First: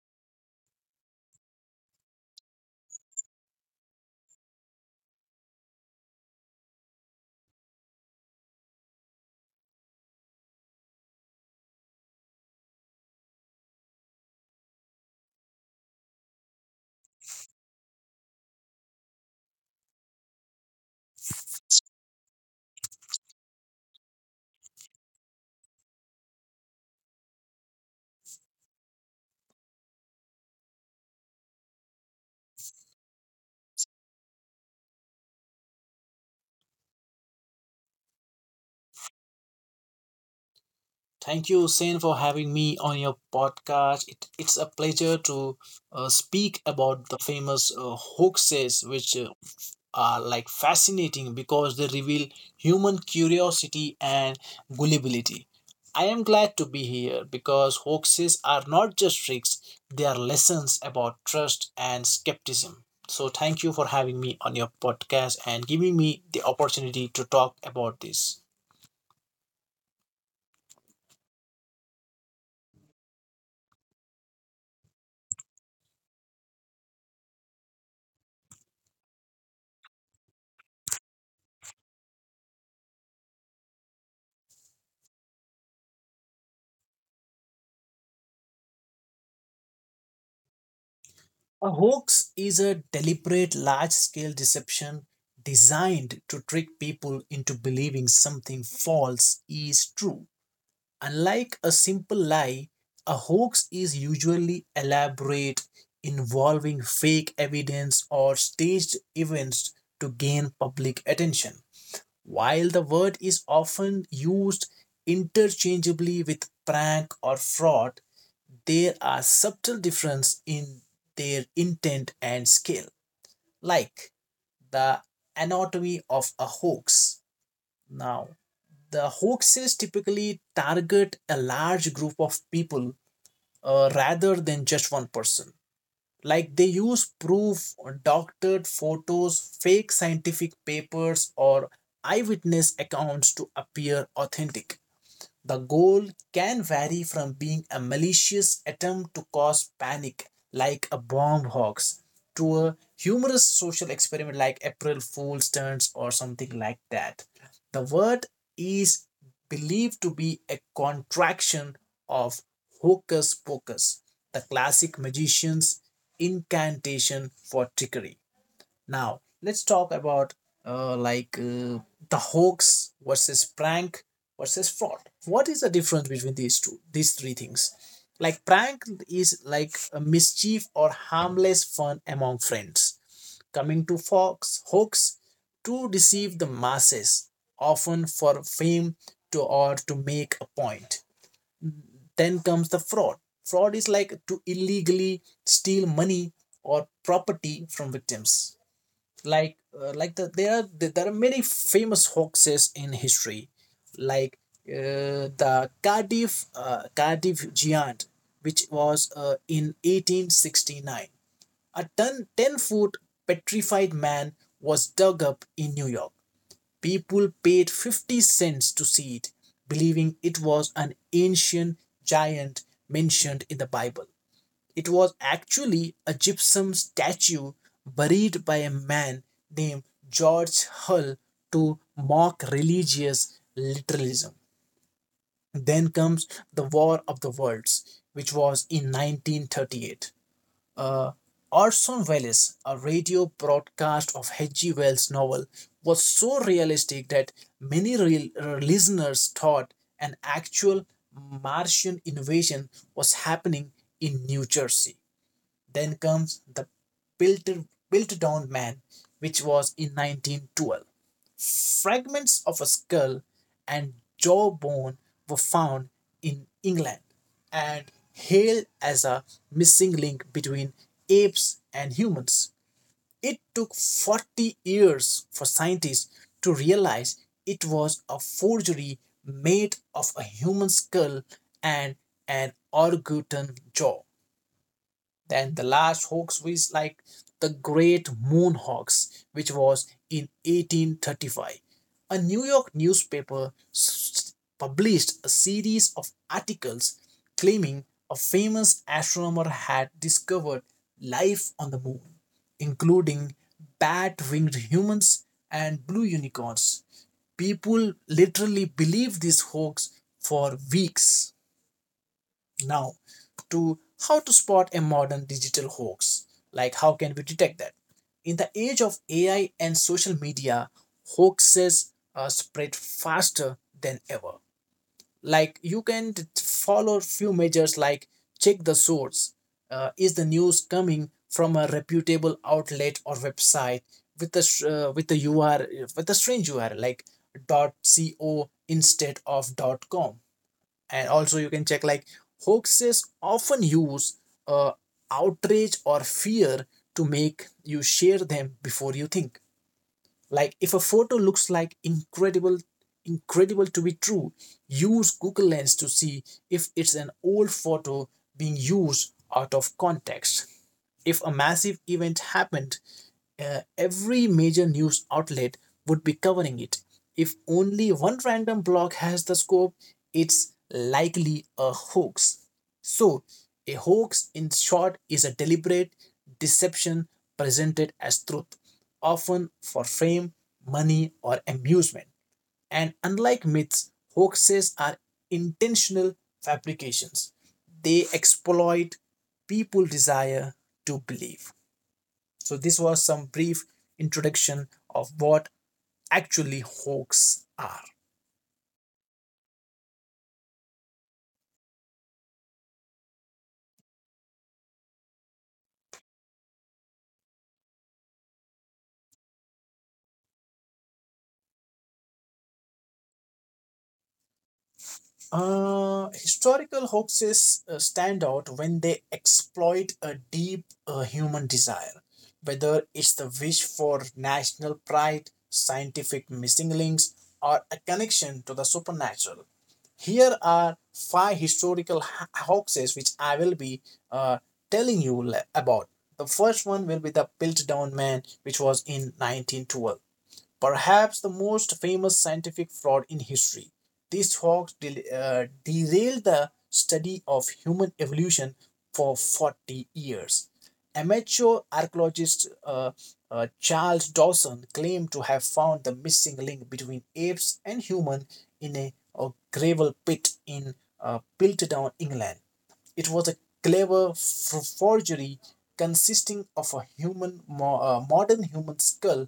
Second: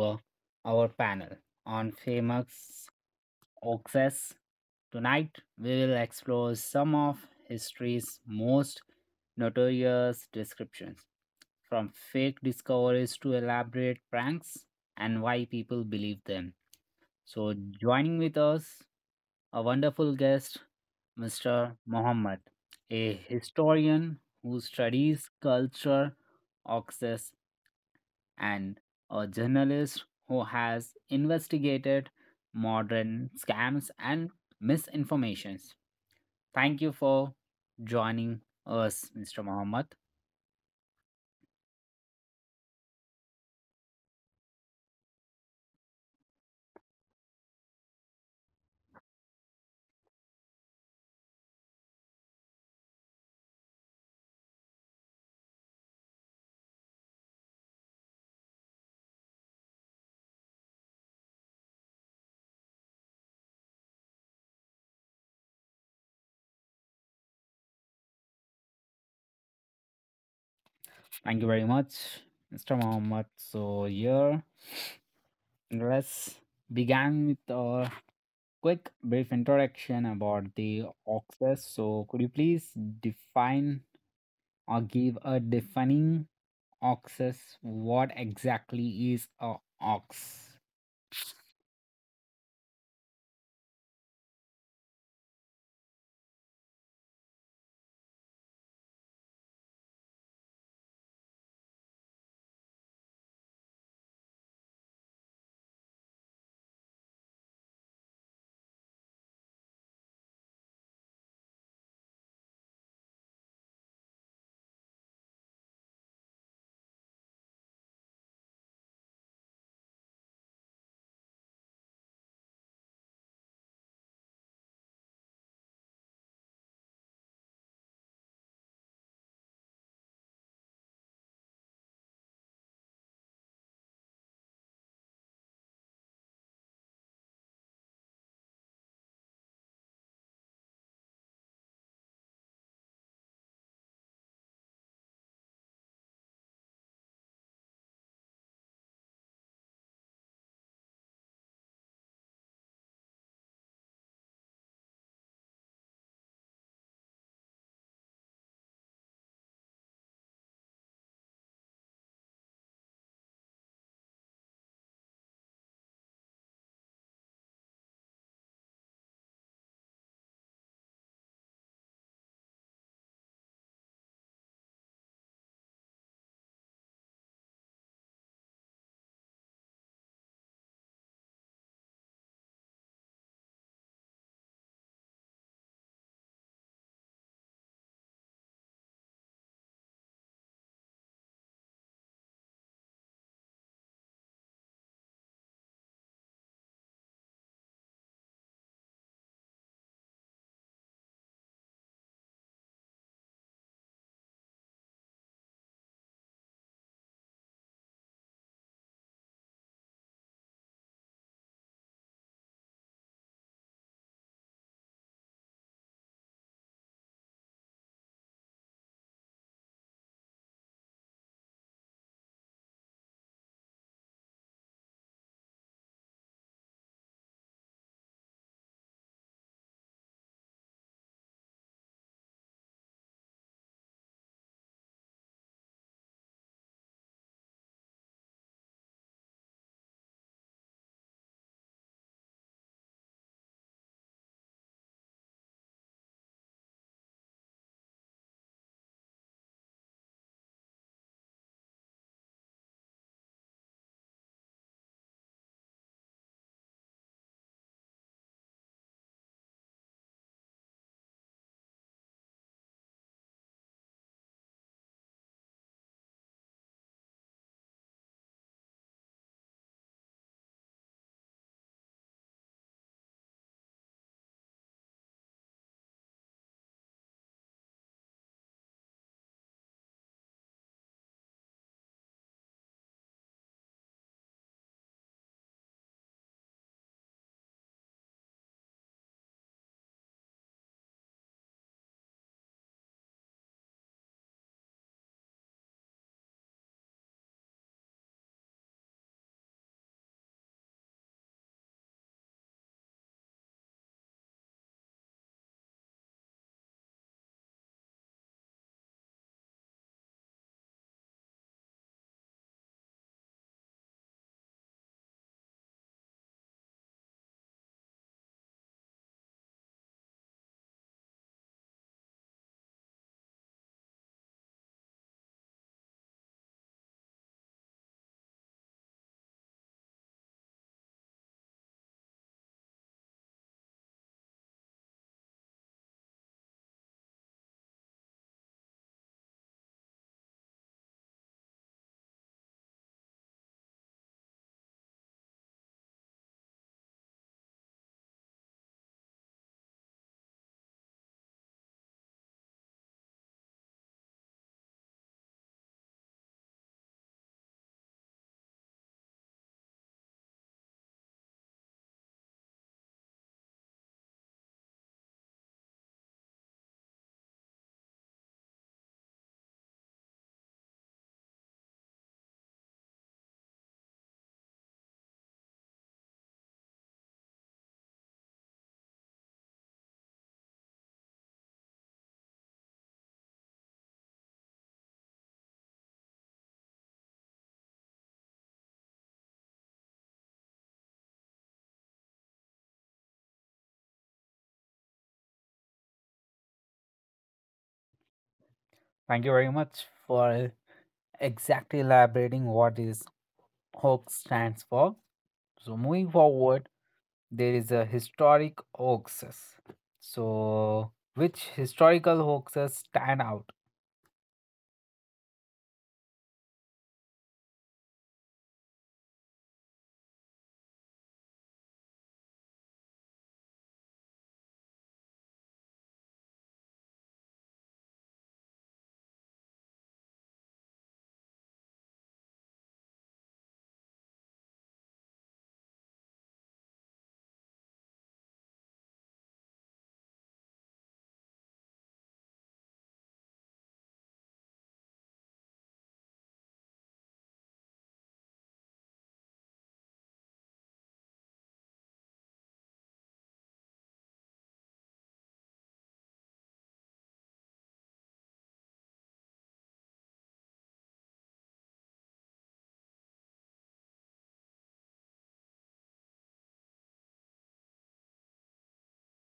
our panel on famous hoaxes. Tonight, we will explore some of history's most notorious descriptions, from fake discoveries to elaborate pranks, and why people believe them. So, joining with us, a wonderful guest, Mr. Mohammed, a historian who studies culture, hoaxes, and a journalist who has investigated modern scams and misinformations. Thank you for joining us, Mr. Mohammed. Thank you, Sen, for having me on your podcast. It's a pleasure to speak about the famous hoaxes, which are like fascinating because they reveal human curiosity and gullibility. I am glad to be here because hoaxes are not just tricks, they are lessons about trust and skepticism. So, thank you for having me on your podcast and giving me the opportunity to talk about this. Thank you very much, Mr. Mohammed. So, here, let's begin with our quick brief introduction about the access. So, could you please define or give a defining access? What exactly is a ox? A hoax is a deliberate large scale deception designed to trick people into believing something false is true. Unlike a simple lie, a hoax is usually elaborate, involving fake evidence or staged events to gain public attention. While the word is often used interchangeably with prank or fraud, there are subtle differences in their intent and scale, like the anatomy of a hoax. Now, the hoaxes typically target a large group of people rather than just one person. Like they use proof, doctored photos, fake scientific papers, or eyewitness accounts to appear authentic. The goal can vary from being a malicious attempt to cause panic, like a bomb hoax, to a humorous social experiment like April Fool's stunts or something like that. The word is believed to be a contraction of hocus pocus, the classic magician's incantation for trickery. Now let's talk about uh, like uh, the hoax versus prank versus fraud. What is the difference between these three things? Like prank is like a mischief or harmless fun among friends. Coming to fox hoax to deceive the masses, often for fame to or to make a point. Then comes the fraud. Fraud is like to illegally steal money or property from victims like there are many famous hoaxes in history like the Cardiff Giant, which was in 1869. A 10 foot petrified man was dug up in New York. People paid 50¢ to see it, believing it was an ancient giant mentioned in the Bible. It was actually a gypsum statue buried by a man named George Hull to mock religious literalism. Then comes The War of the Worlds, which was in 1938. Uh, Orson Welles, a radio broadcast of H.G. Wells' novel, was so realistic that many listeners thought an actual Martian invasion was happening in New Jersey. Then comes the built, built down man, which was in 1912. Fragments of a skull and jawbone were found in England and hailed as a missing link between apes and humans. It took 40 years for scientists to realize it was a forgery made of a human skull and an orangutan jaw. Then the last hoax was like the Great Moon Hoax, which was in 1835. A New York newspaper published a series of articles claiming a famous astronomer had discovered life on the moon, including bat winged humans and blue unicorns. People literally believed this hoax for weeks. Now, to how to spot a modern digital hoax. Like, how can we detect that? In the age of AI and social media, hoaxes spread faster than ever. Like, you can follow few measures like check the source. Is the news coming from a reputable outlet or website with the URL, with a strange URL like .co instead of .com? And also you can check like hoaxes often use uh, outrage or fear to make you share them before you think. Like if a photo looks like incredible to be true, use Google Lens to see if it's an old photo being used out of context. If a massive event happened, every major news outlet would be covering it. If only one random blog has the scoop, it's likely a hoax. So, a hoax, in short, is a deliberate deception presented as truth, often for fame, money, or amusement. And unlike myths, hoaxes are intentional fabrications, they exploit people's desire to believe. So, this was some brief introduction of what actually hoax are. Thank you very much for exactly elaborating what this hoax stands for. So moving forward, there is a historic hoaxes. So which historical hoaxes stand out? Historical hoaxes stand out when they exploit a deep human desire, whether it's the wish for national pride, scientific missing links, or a connection to the supernatural. Here are five historical hoaxes which I will be uh, telling you about. The first one will be the Piltdown Man, which was in 1912, perhaps the most famous scientific fraud in history. This hoax derailed the study of human evolution for 40 years. Amateur archaeologist Charles Dawson claimed to have found the missing link between apes and humans in a gravel pit in Piltdown, England. It was a clever forgery consisting of a modern human skull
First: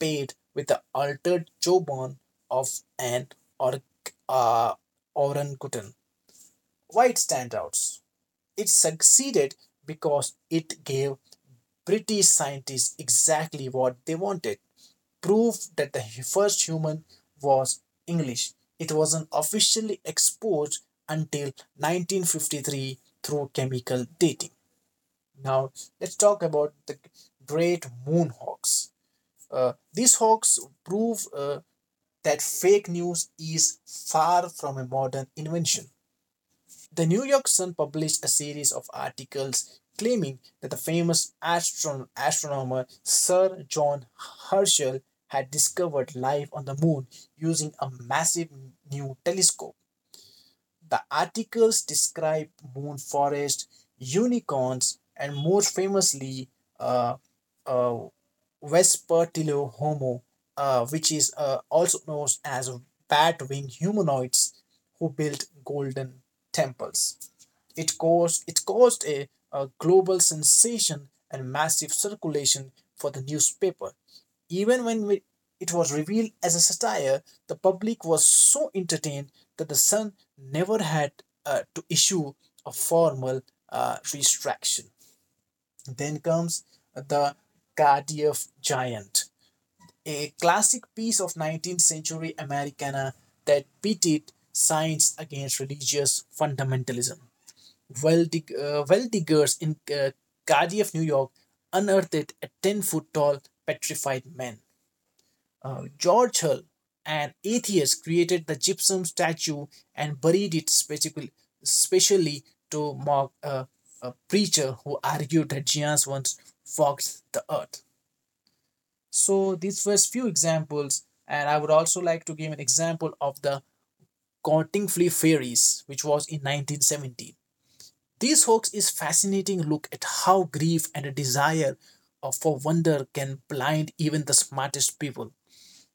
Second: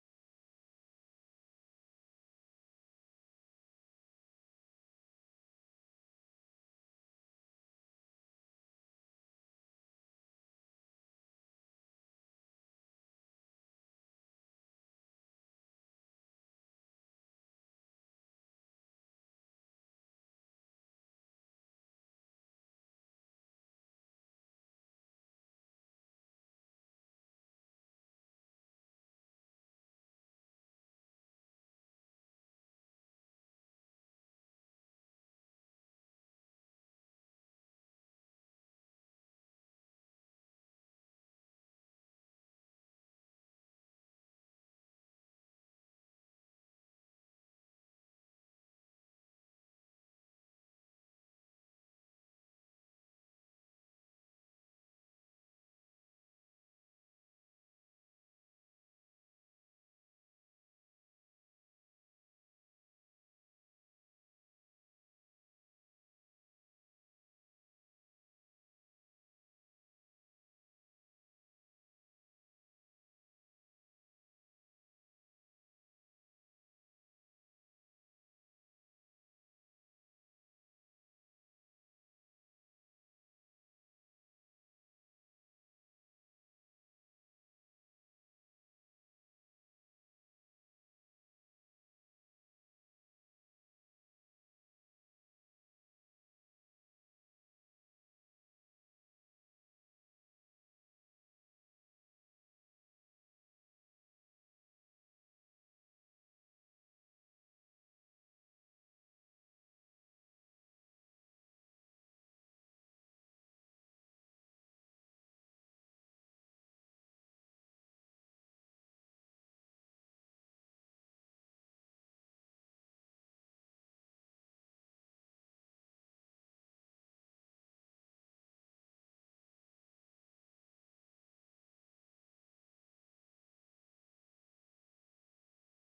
paid with the altered jawbone of an or- uh, orangutan. Why it stands out? It succeeded because it gave British scientists exactly what they wanted, proof that the first human was English. It wasn't officially exposed until 1953 through chemical dating. Now, let's talk about the great moonhawks. These hawks prove that fake news is far from a modern invention. The New York Sun published a series of articles claiming that the famous astronomer Sir John Herschel had discovered life on the moon using a massive new telescope. The articles describe moon forest, unicorns, and most famously, uh, uh, Vespertilio homo, which is also known as bat winged humanoids who built golden temples. It caused a global sensation and massive circulation for the newspaper. Even it was revealed as a satire, the public was so entertained that the Sun never had to issue a formal retraction. Then comes the Cardiff Giant, a classic piece of 19th century Americana that pitted science against religious fundamentalism. Well, well diggers in Cardiff, New York, unearthed a 10-foot tall petrified man. George Hull, an atheist, created the gypsum statue and buried it specially to mock a preacher who argued that giants once fogged the earth. So these were few examples, and I would also like to give an example of the Cottingley Fairies, which was in 1917. These hoax is fascinating look at how grief and a desire for wonder can blind even the smartest people.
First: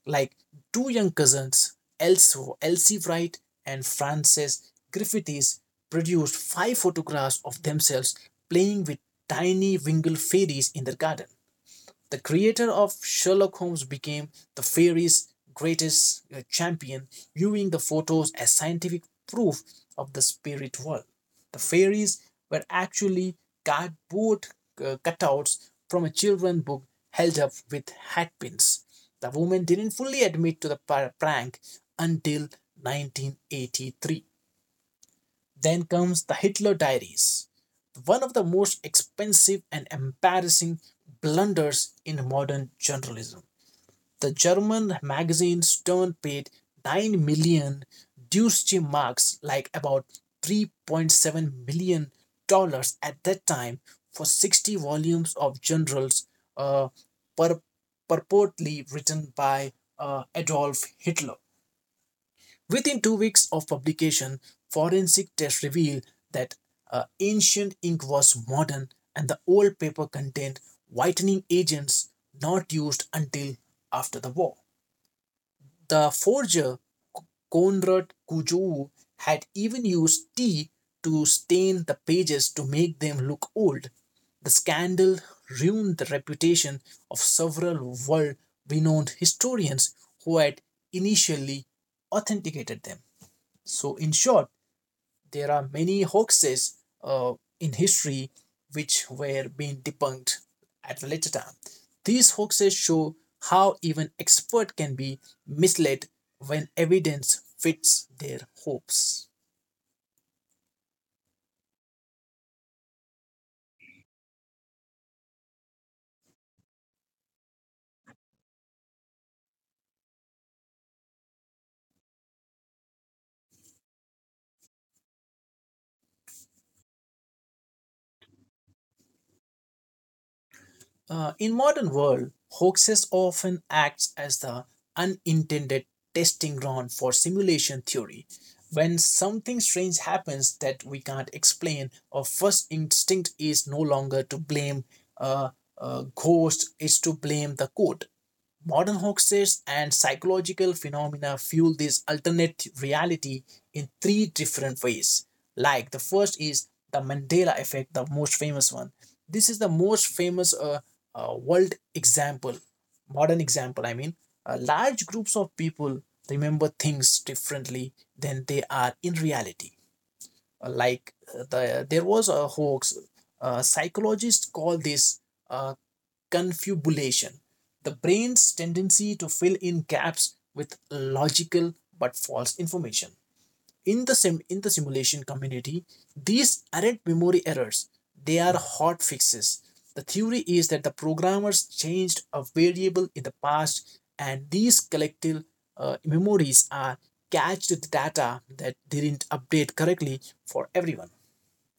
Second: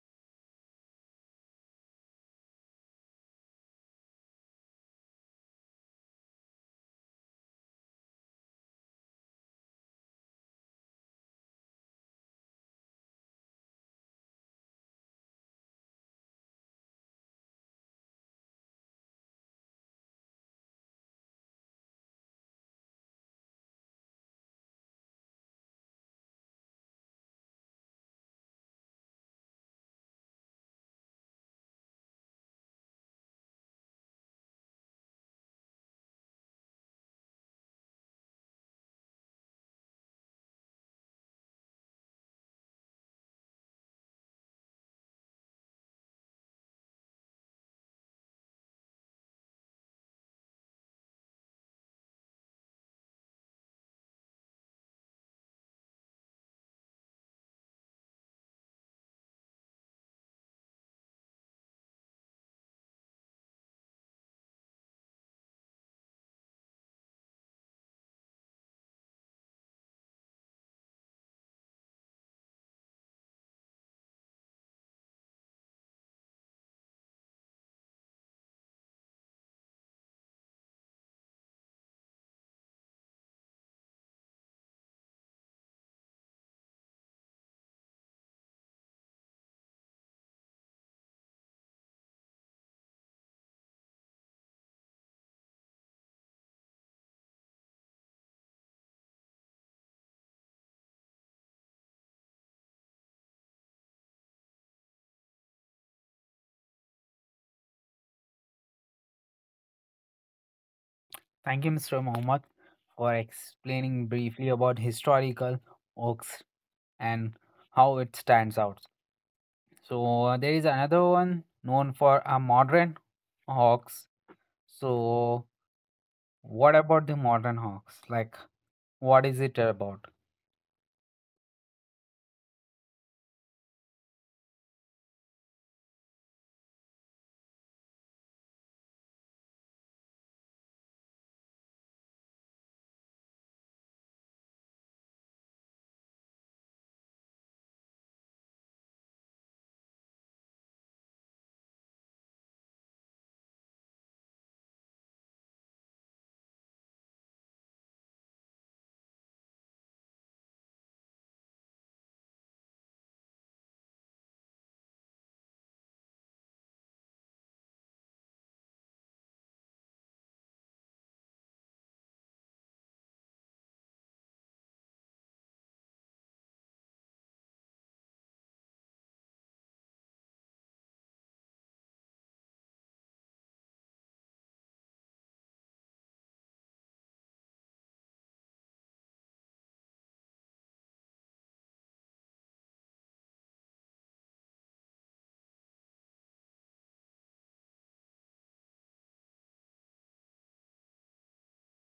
Like two young cousins, Elsie Wright and Frances Griffiths, produced five photographs of themselves playing with tiny winged fairies in their garden. The creator of Sherlock Holmes became the fairy's greatest champion, viewing the photos as scientific proof of the spirit world. The fairies were actually cardboard cutouts from a children's book held up with hat pins. The woman didn't fully admit to the prank until 1983. Then comes The Hitler Diaries, one of the most expensive and embarrassing blunders in modern journalism. The German magazine Stern paid 9 million Deutsche Marks, like about 3.7 million dollars at that time, for 60 volumes of journals uh, pur- purportedly written by Adolf Hitler. Within 2 weeks of publication, forensic tests revealed that ancient ink was modern and the old paper contained whitening agents not used until after the war. The forger Konrad Kujou had even used tea to stain the pages to make them look old. The scandal ruined the reputation of several world renowned historians who had initially authenticated them. So, in short, there are many hoaxes in history which were being debunked at a later time. These hoaxes show how even expert can be misled when evidence fits their hopes. Thank you, Mr. Mohammed, for explaining briefly about historical hoax and how it stands out. So there is another one known for a modern hoax. So what about the modern hoax? Like what is it about? In modern world, hoaxes often acts as the unintended testing ground for simulation theory. When something strange happens that we can't explain, our first instinct is no longer to blame a, a ghost, is to blame the code. Modern hoaxes and psychological phenomena fuel this alternate reality in three different ways. Like the first is the Mandela effect, the most famous one. This is the most famous world example, modern example, I mean. Large groups of people remember things differently than they are in reality. Like there was a hoax. Psychologists call this uh, confabulation, the brain's tendency to fill in gaps with logical but false information. In the simulation community these aren't memory errors, they are hot fixes. The theory is that the programmers changed a variable in the past and these collective memories are cached the data that didn't update correctly for everyone.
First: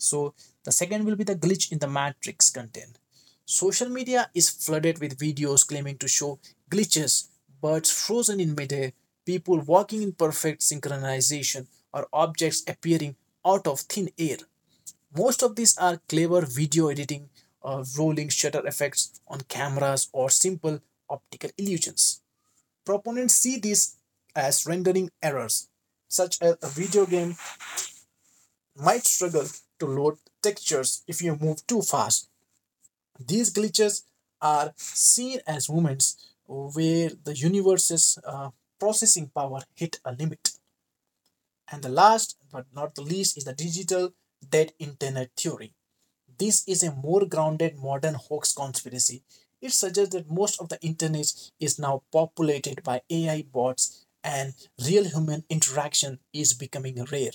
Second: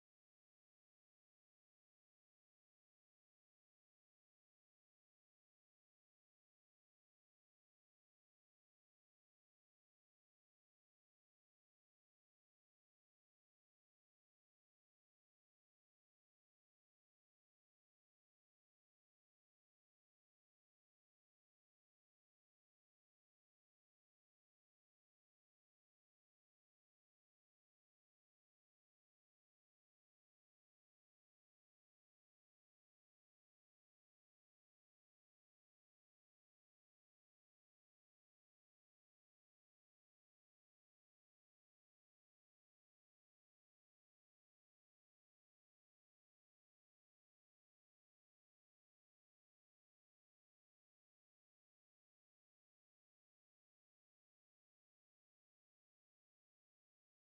So, the second will be the glitch in the matrix content. Social media is flooded with videos claiming to show glitches, birds frozen in midair, people walking in perfect synchronization, or objects appearing out of thin air. Most of these are clever video editing, rolling shutter effects on cameras, or simple optical illusions. Proponents see these as rendering errors, such as a video game might struggle to load textures if you move too fast. These glitches are seen as moments where the universe's processing power hit a limit. And the last but not the least is the digital dead internet theory. This is a more grounded modern hoax conspiracy. It suggests that most of the internet is now populated by AI bots and real human interaction is becoming rare.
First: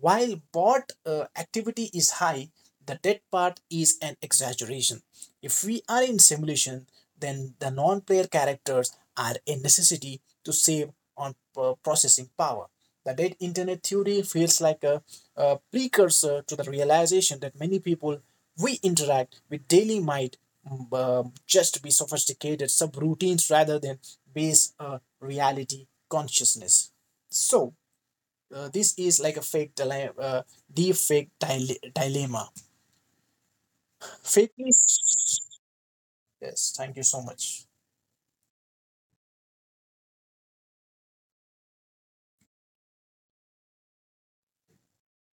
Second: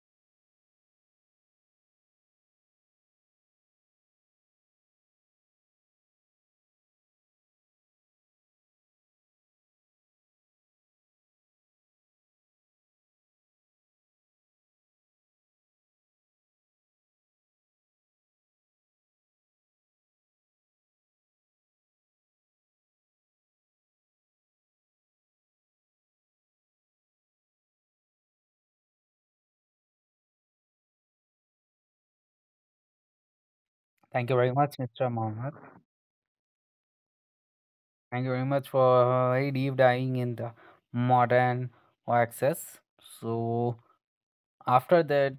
While bot activity is high, the dead part is an exaggeration. If we are in simulation, then the non player characters are a necessity to save on processing power. The dead internet theory feels like a precursor to the realization that many people we interact with daily might just be sophisticated subroutines rather than base reality consciousness. So, this is like a fake dilemma, dilemma. Thank you very Fake much, Mr. is Mohammed. yes. Thank you so much. Thank you very much for very deep diving in the modern access. So after that,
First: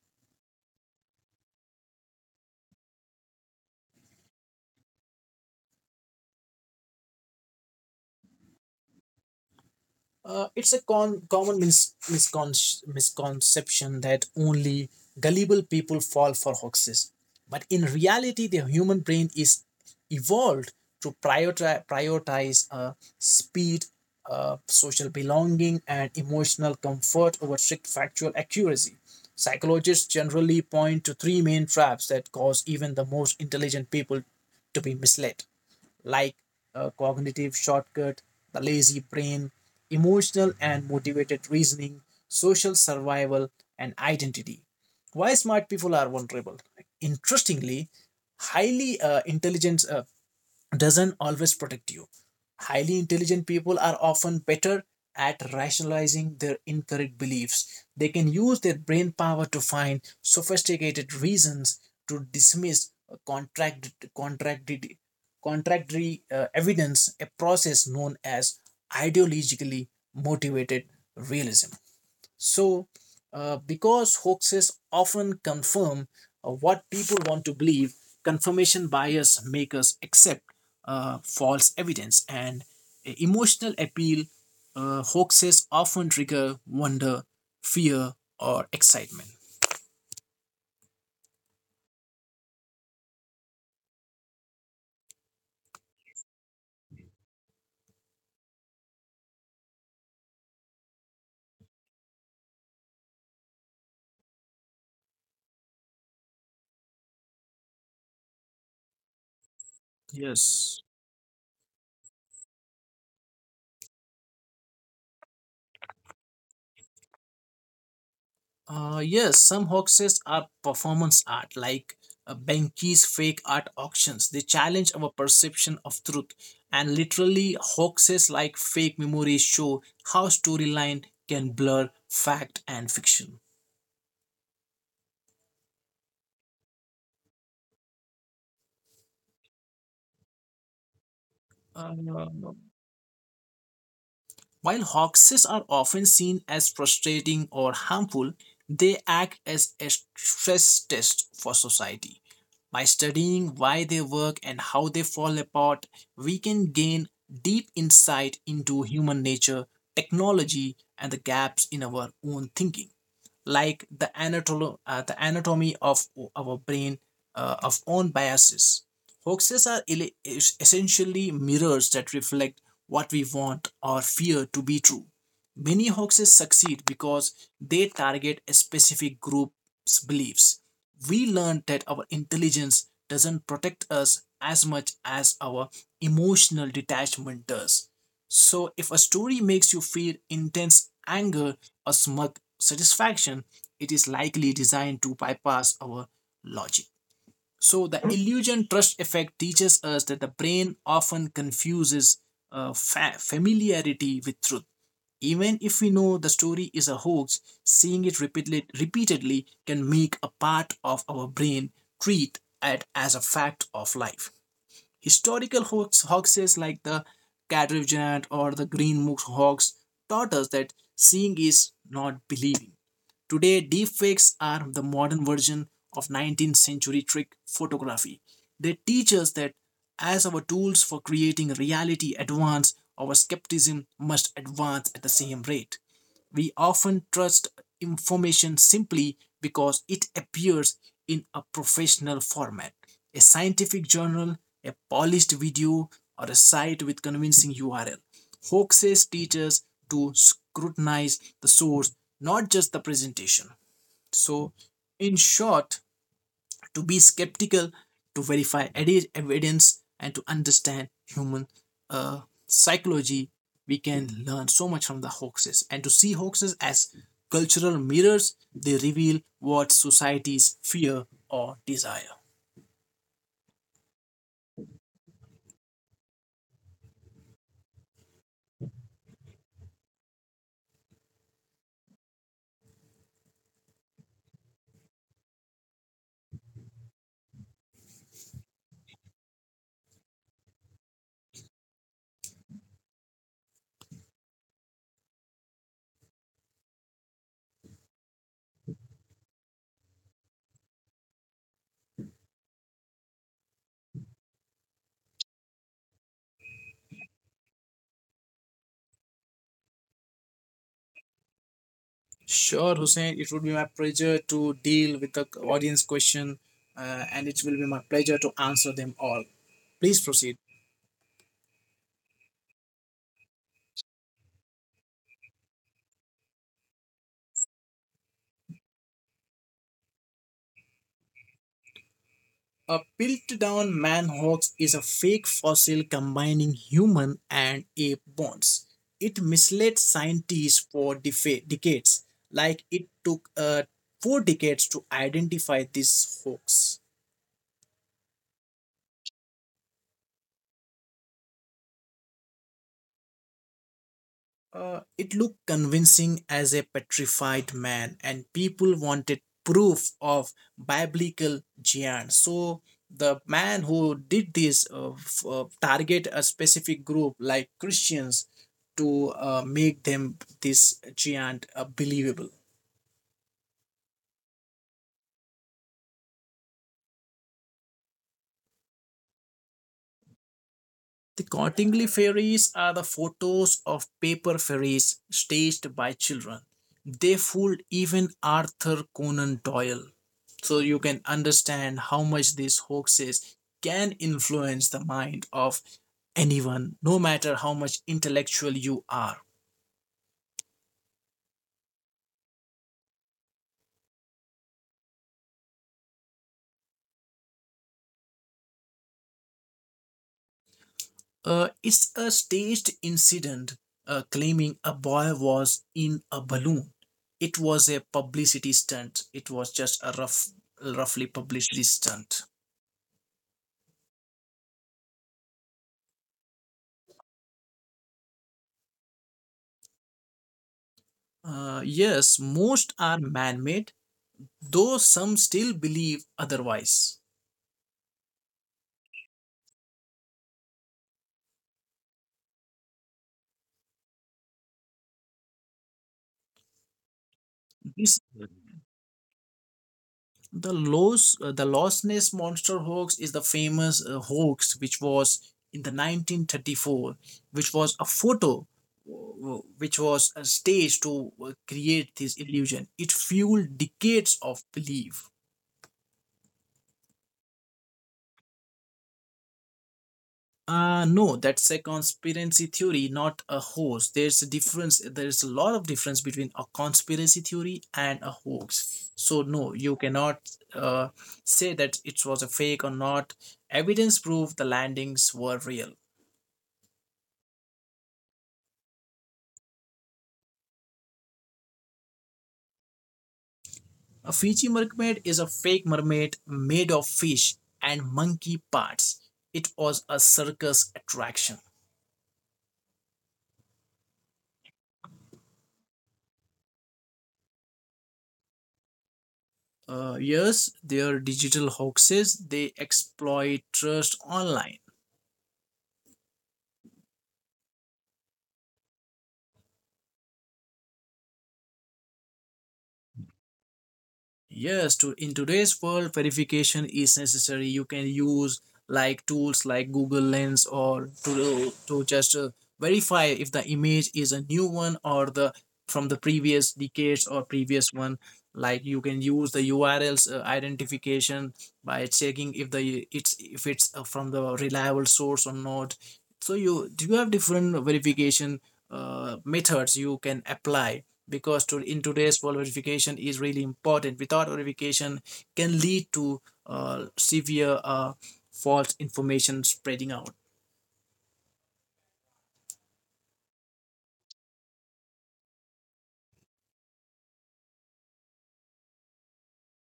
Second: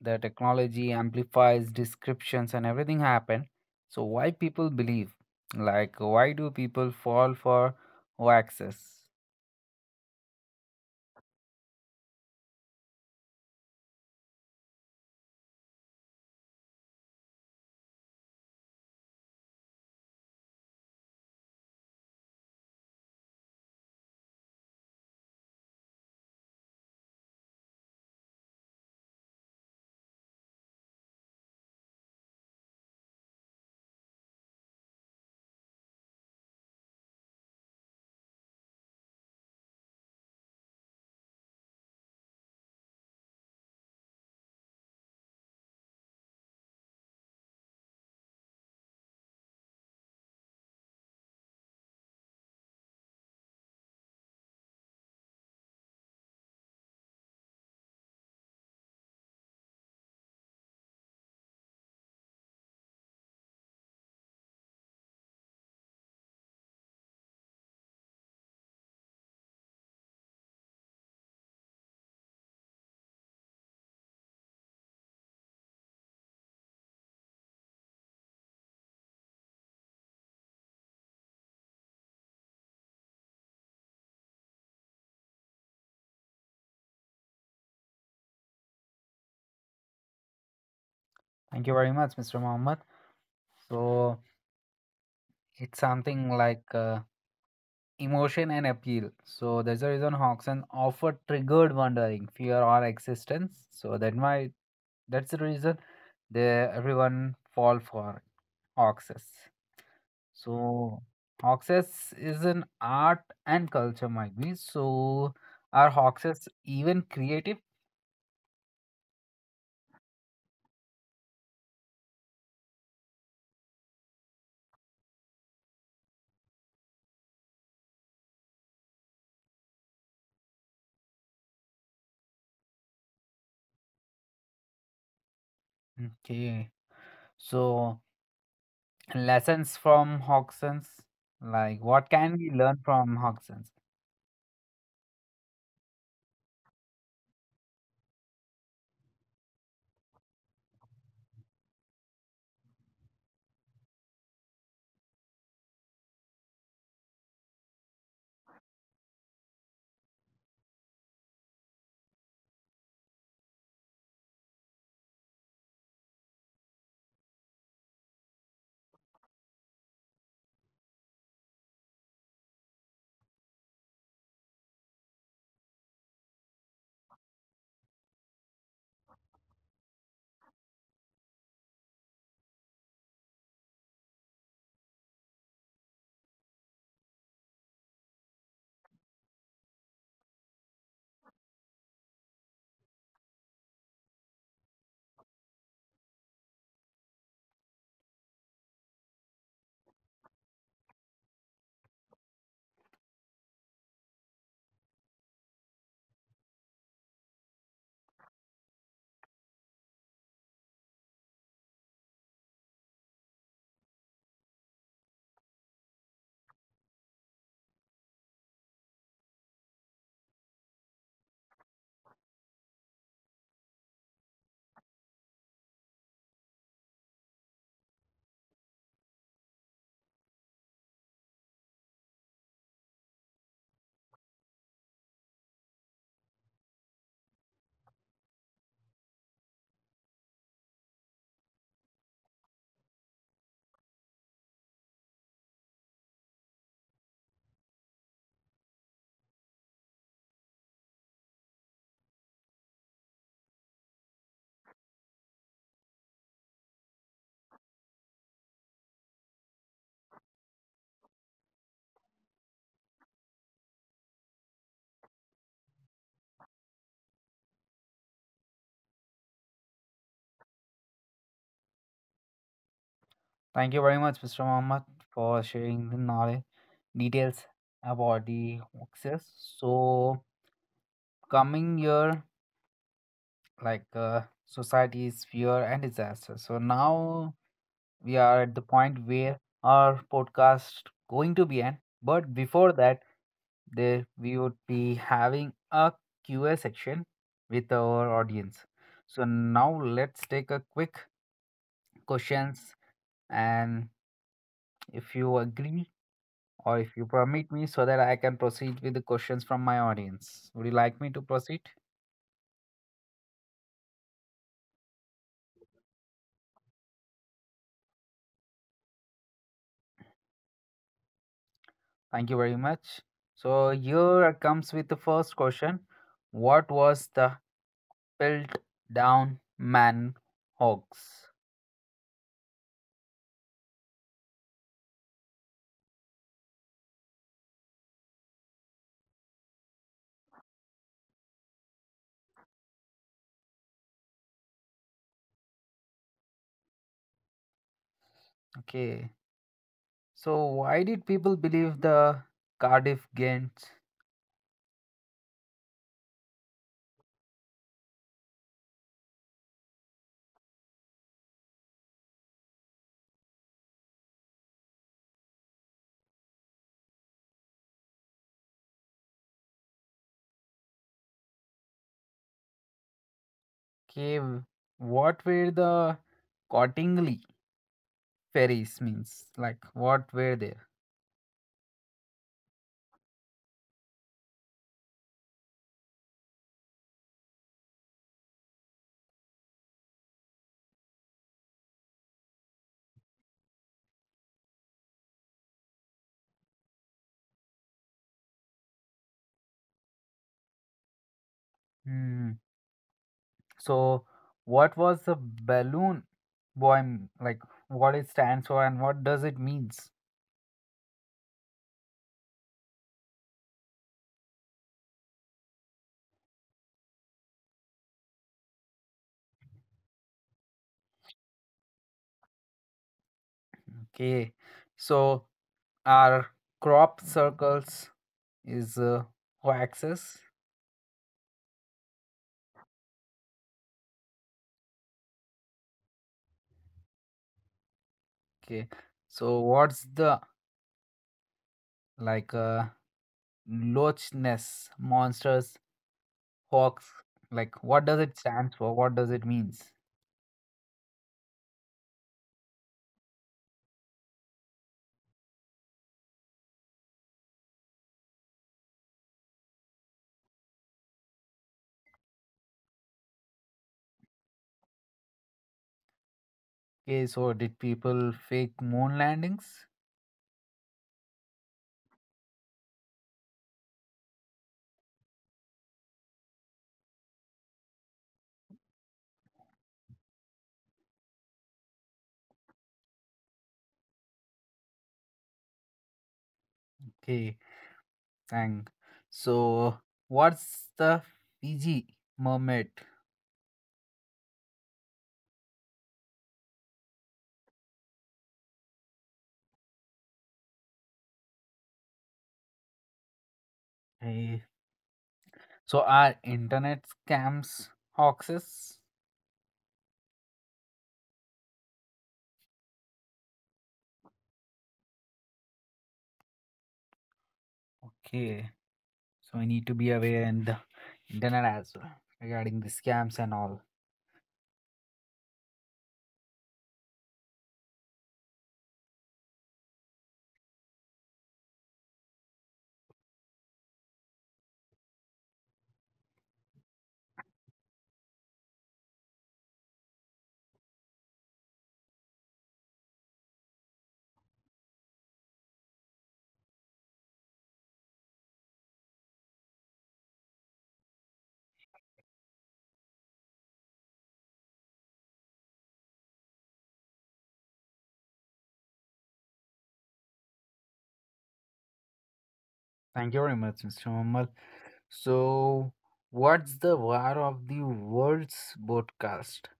the technology amplifies descriptions and everything happen. So why people believe? Like why do people fall for access? It's a common misconception that only gullible people fall for hoaxes. But in reality, the human brain is evolved to prioritize speed, social belonging, and emotional comfort over strict factual accuracy. Psychologists generally point to three main traps that cause even the most intelligent people to be misled like a cognitive shortcut, the lazy brain, emotional and motivated reasoning, social survival, and identity. Why smart people are vulnerable? Interestingly, highly intelligent doesn't always protect you. Highly intelligent people are often better at rationalizing their incorrect beliefs. They can use their brain power to find sophisticated reasons to dismiss contract, contracted, contradictory evidence, a process known as ideologically motivated realism. So, because hoaxes often confirm what people want to believe, confirmation bias make us accept false evidence and emotional appeal. Hoaxes often trigger wonder, fear, or excitement. Thank you very much, Mr. Mohammed. So it's something like emotion and appeal. So there's a reason Hawkson offer triggered wondering, fear or existence. So that might that's the reason they everyone fall for Hawkses. Yes. So Hawkses is an art and culture might be. So are Hawkses even creative? Yes, some hoaxes are performance art, like Benki's fake art auctions. They challenge our perception of truth, and literally, hoaxes like fake memories show how storyline can blur fact and fiction. Okay. So lessons from Hawksons. Like Uh, what can we learn from Hawkson? While hoaxes are often seen as frustrating or harmful, they act as a stress test for society. By studying why they work and how they fall apart, we can gain deep insight into human nature, technology, and the gaps in our own thinking like the anatomy of our brain of own biases. Hoaxes are essentially mirrors that reflect what we want or fear to be true. Many hoaxes succeed because they target a specific group's beliefs. We learn that our intelligence doesn't protect us as much as our emotional detachment does. So, if a story makes you feel intense anger or smug satisfaction, it is likely designed to bypass our logic. So, the illusion trust effect teaches us that the brain often confuses familiarity with truth. Even if we know the story is a hoax, seeing it repeatedly can make a part of our brain treat it as a fact of life. Historical hoaxes like the Cat Revenant or the Green Mook hoax taught us that seeing is not believing. Today, deepfakes are the modern version of 19th century trick photography. They teach us that as our tools for creating reality advance, our skepticism must advance at the same rate. We often trust information simply because it appears in a professional format. A scientific journal, a polished video, or a site with convincing URL. Hoxha's teachers to scrutinize the source, not just the presentation. So, in short, to be skeptical, to verify evidence, and to understand human uh, psychology, we can learn so much from the hoaxes. And to see hoaxes as cultural mirrors, they reveal what societies fear or desire. Thank you very much, Mr. Mohammed, for sharing the knowledge details about the hoaxes. So, coming year, like society's fear and disaster. So now we are at the point where our podcast going to be end. But before that, there we would be having a Q A section with our audience. So now let's take a quick questions, and if you agree or if you permit me, so that I can proceed with the questions from my audience. Would you like me to proceed? Sure, Hussein, it would be my pleasure to deal with the audience question, and it will be my pleasure to answer them all. Please proceed. Thank you very much. So here comes with the first question. What was the built down man hoax? A built-down man-hoax is a fake fossil combining human and ape bones. It misled scientists for decades, like it took four decades to identify this hoax. Okay. So why did people believe the Cardiff Ghent It looked convincing as a petrified man, and people wanted proof of biblical giants. So the man who did this target a specific group like Christians to make them this giant believable. cave? What were the Cottingley ferries means? Like what were there? The Cottingley fairies are the photos of paper fairies staged by children. They fooled even Arthur Conan Doyle. So you can understand how much these hoaxes can influence the mind of anyone, no matter how much intellectual you are. Hmm. So, what was the balloon boy like? What it stands for and what does it means? It's a staged incident claiming a boy was in a balloon. It was a publicity stunt. It was just roughly publicity stunt. Okay, so our crop circles is axis. Yes, most are man made, though some still believe otherwise. Okay, so what's the like uh, Loch Ness monsters hoax? Like, what This does it Mhm. stand for? What does it means? The Lost Ness monster hoax is the famous hoax which was in the 1934, which was a photo which was a stage to create this illusion. It fueled decades of belief. Okay, so did people fake moon landings? No, that's a conspiracy theory, not a hoax. There's a difference. There's a lot of difference between a conspiracy theory and a hoax. So no, you cannot uh, say that it was a fake or not. Evidence proved the landings were real. Okay, thank. So, what's the Fiji mermaid? A Fiji mermaid is a fake mermaid made of fish and monkey parts. It was a circus attraction. Hey, so are internet scams hoaxes? Yes, they are digital hoaxes. They exploit trust online. Okay, so we need to be aware in the internet as well regarding the scams and all. Yes, to in today's world, verification is necessary. You can use like tools like Google Lens or to just verify if the image is a new one or the from the previous decades or previous one. Like you can use the URLs identification by checking if the it's if it's from the reliable source or not. So you do you have different verification methods you can apply because to, in today's world verification is really important. Without verification can lead to severe false information spreading out. Thank you very much, Mr. Mohammed. So, what's the war of the world's broadcast?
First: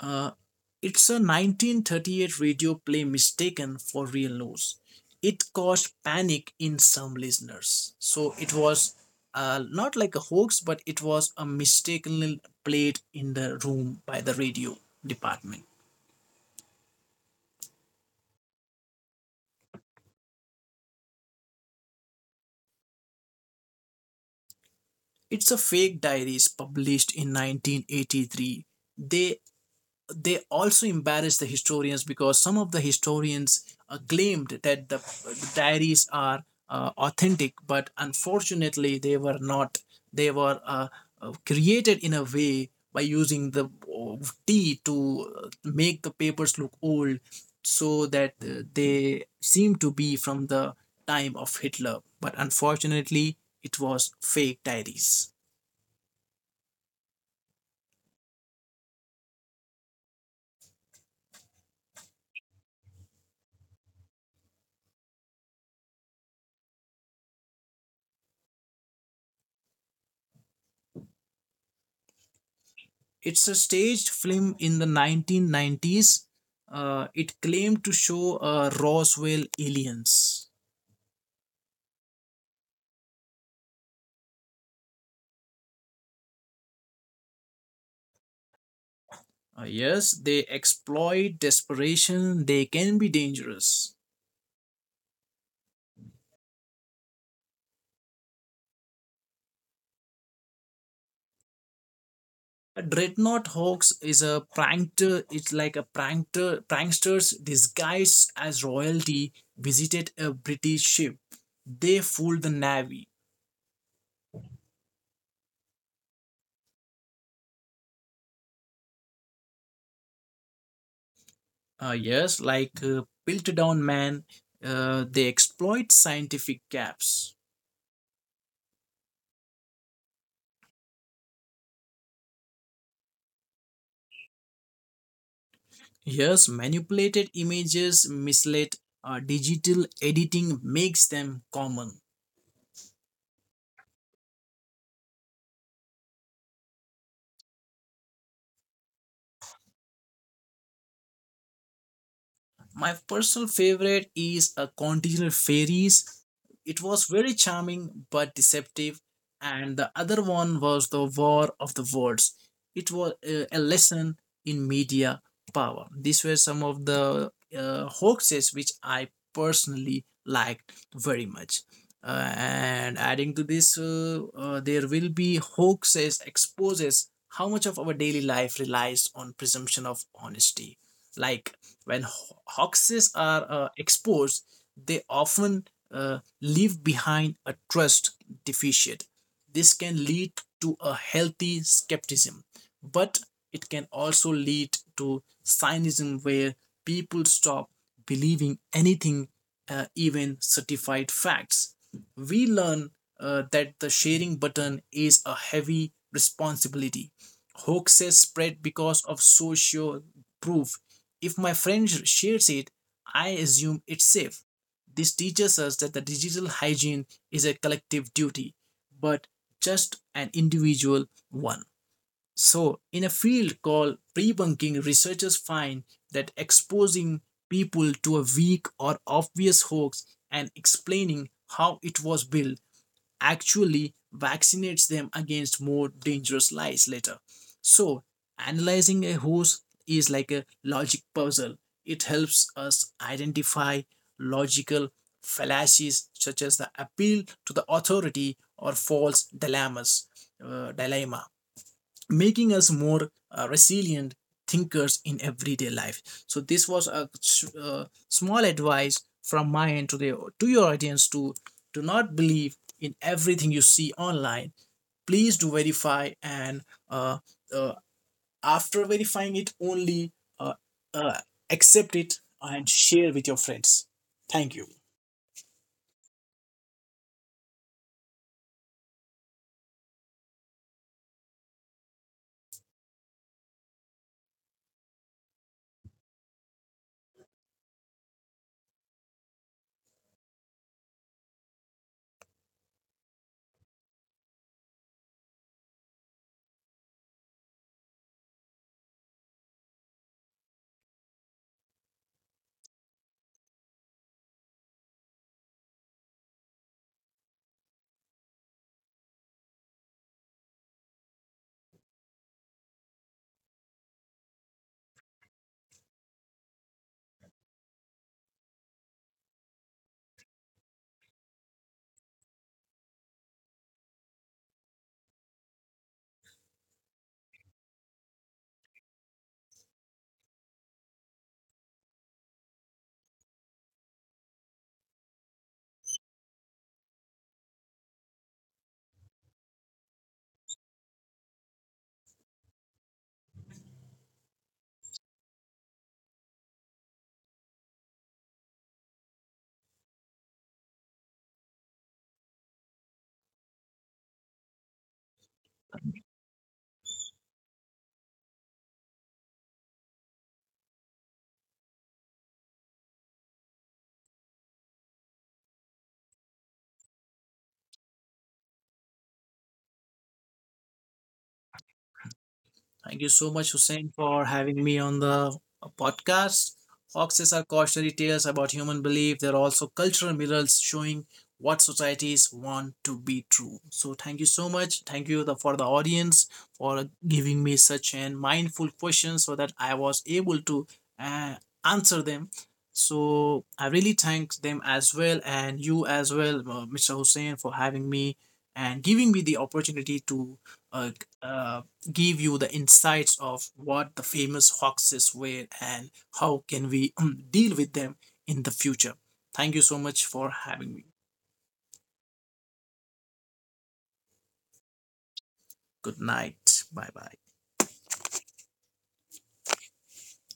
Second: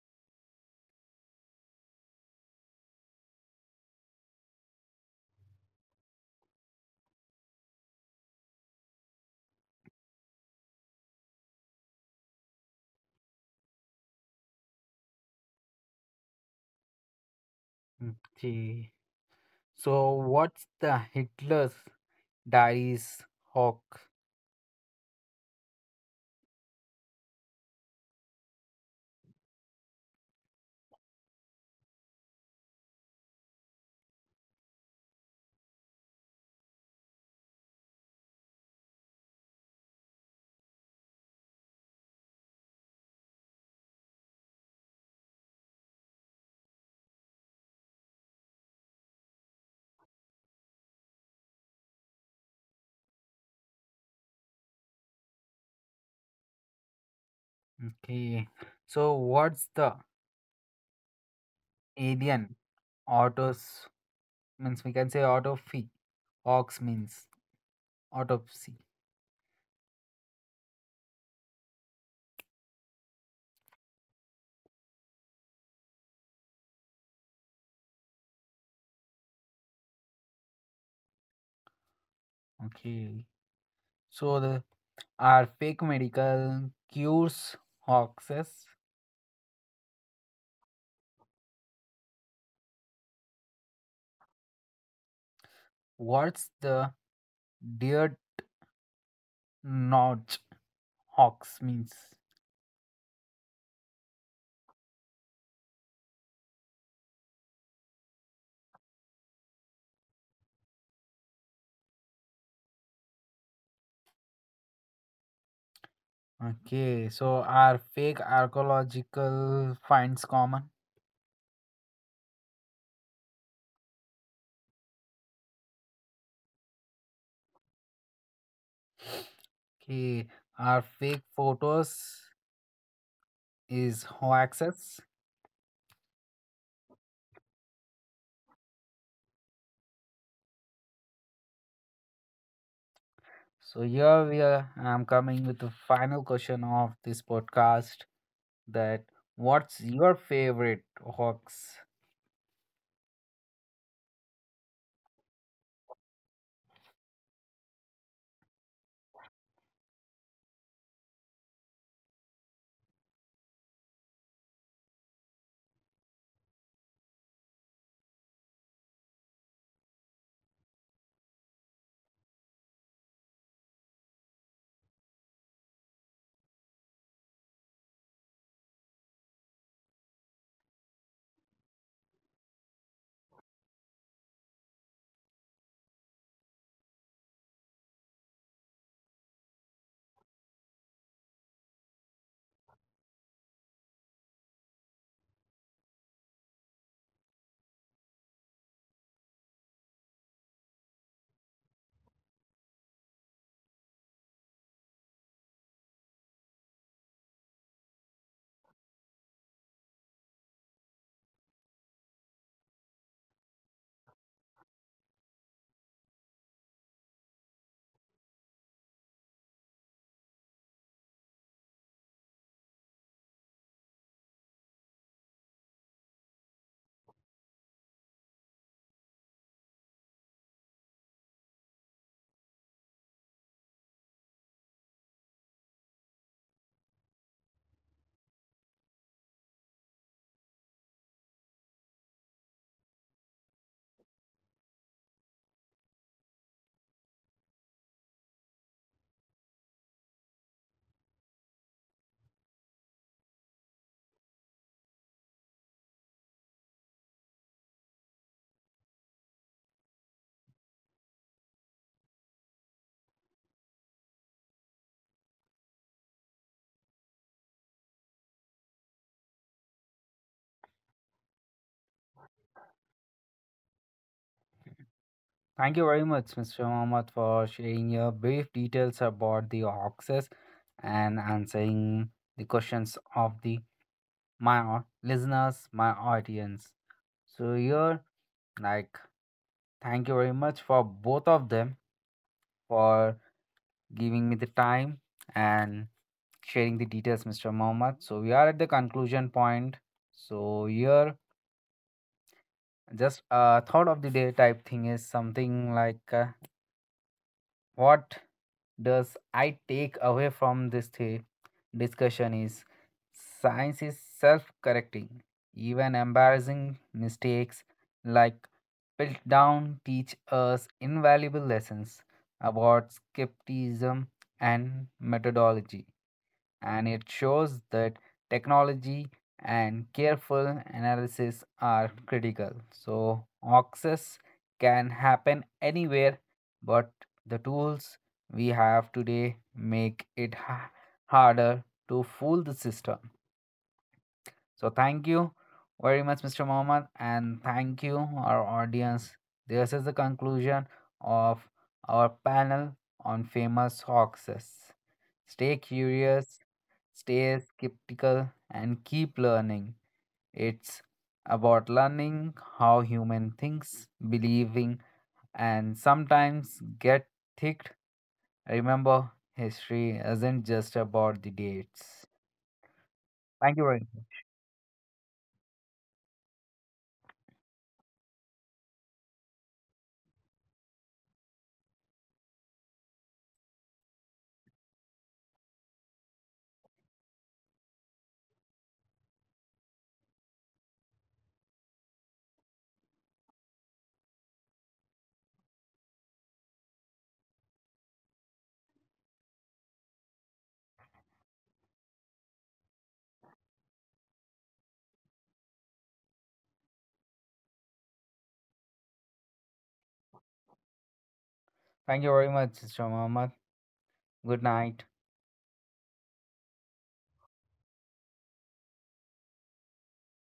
uh, it's a 1938 radio play mistaken for real news. It caused panic in some listeners so it was not like a hoax, but it was a mistakenly played in the room by the radio department. Okay, so what's the Hitler's diaries hawk? It's a fake diaries published in 1983. They they also embarrassed the historians because some of the historians claimed that the diaries are authentic, but unfortunately they were not. They were created in a way by using the tea to make the papers look old, so that they seem to be from the time of Hitler. But unfortunately, it was fake diaries. Okay, so what's the alien autos means we can say auto fee hawks means autopsy. It's a staged film in the 1990s. It claimed to show Roswell aliens. Okay. So the are fake medical cures hoaxes? Yes, they exploit desperation, they can be dangerous. What's the dear notch hoax means? A dreadnought hoax is a prankster, it's like a prankster, pranksters disguised as royalty visited a British ship. They fooled the navy. Okay. So are fake archaeological finds common? Yes, like Piltdown Man, they exploit scientific gaps. Okay. Are fake photos is hoaxes? Yes, manipulated images, misled digital editing makes them common. So here we are. I'm coming with the final question of this podcast. That what's your favorite hoax? My personal favorite is a continental fairies. It was very charming but deceptive, and the other one was the War of the Words. It was a lesson in media power. These were some of the hoaxes which I personally liked very much. And adding to this, there will be hoaxes exposes how much of our daily life relies on presumption of honesty. Like when hoaxes are exposed, they often leave behind a trust deficit. This can lead to a healthy skepticism, but it can also lead to cynicism where people stop believing anything, even certified facts. We learn that the sharing button is a heavy responsibility. Hoaxes spread because of social proof. If my friend shares it, I assume it's safe. This teaches us that the digital hygiene is a collective duty but just an individual one. So, in a field called debunking, researchers find that exposing people to a weak or obvious hoax and explaining how it was built actually vaccinates them against more dangerous lies later. So, analyzing a hoax is like a logic puzzle. It helps us identify logical fallacies such as the appeal to the authority or false dilemmas, dilemma, making us more resilient thinkers in everyday life. So this was a small advice from my end to the to your audience to do not believe in everything you see online. Please do verify and uh, uh, after verifying it only uh, uh, accept it and share with your friends. Thank you. Thank you very much, Mr. Mohammed, for sharing your brief details about the oxes and answering the questions of the listeners, my audience. So here, like, thank you very much for both of them for giving me the time and sharing the details, Mr. Mohammed. So we are at the conclusion point. So here, just a thought of the day type thing is something like. What does I take away from this discussion is science is self correcting. Even embarrassing mistakes like down teach us invaluable lessons about skepticism and methodology, and it shows that technology and careful analysis are critical. So, access can happen anywhere, but the tools we have today make it harder to fool the system. So, thank you very much, Mr. Mohammed, and thank you, our audience. This is the conclusion of our panel on famous hoaxes. Stay curious. Stay skeptical and keep learning. It's about learning how human thinks, believing, and sometimes get thick. Remember, history isn't just about the dates. Thank you so much, Thank you very, Hussein, for having me on the podcast. Foxes are cautionary tales about human belief. They're also cultural mirrors showing what societies want to be true. So, thank you so much. Thank you for the audience for giving me such an mindful question so that I was able to uh, answer them. So, I really thank them as well, and you as well, Mr. Hussein, for having me and giving me the opportunity to uh, uh, give you the insights of what the famous hoaxes were and how can we deal with them in the future. Thank you so much for having me. Thank you very much, Mr. Muhammad. Good night. Good night. Bye bye.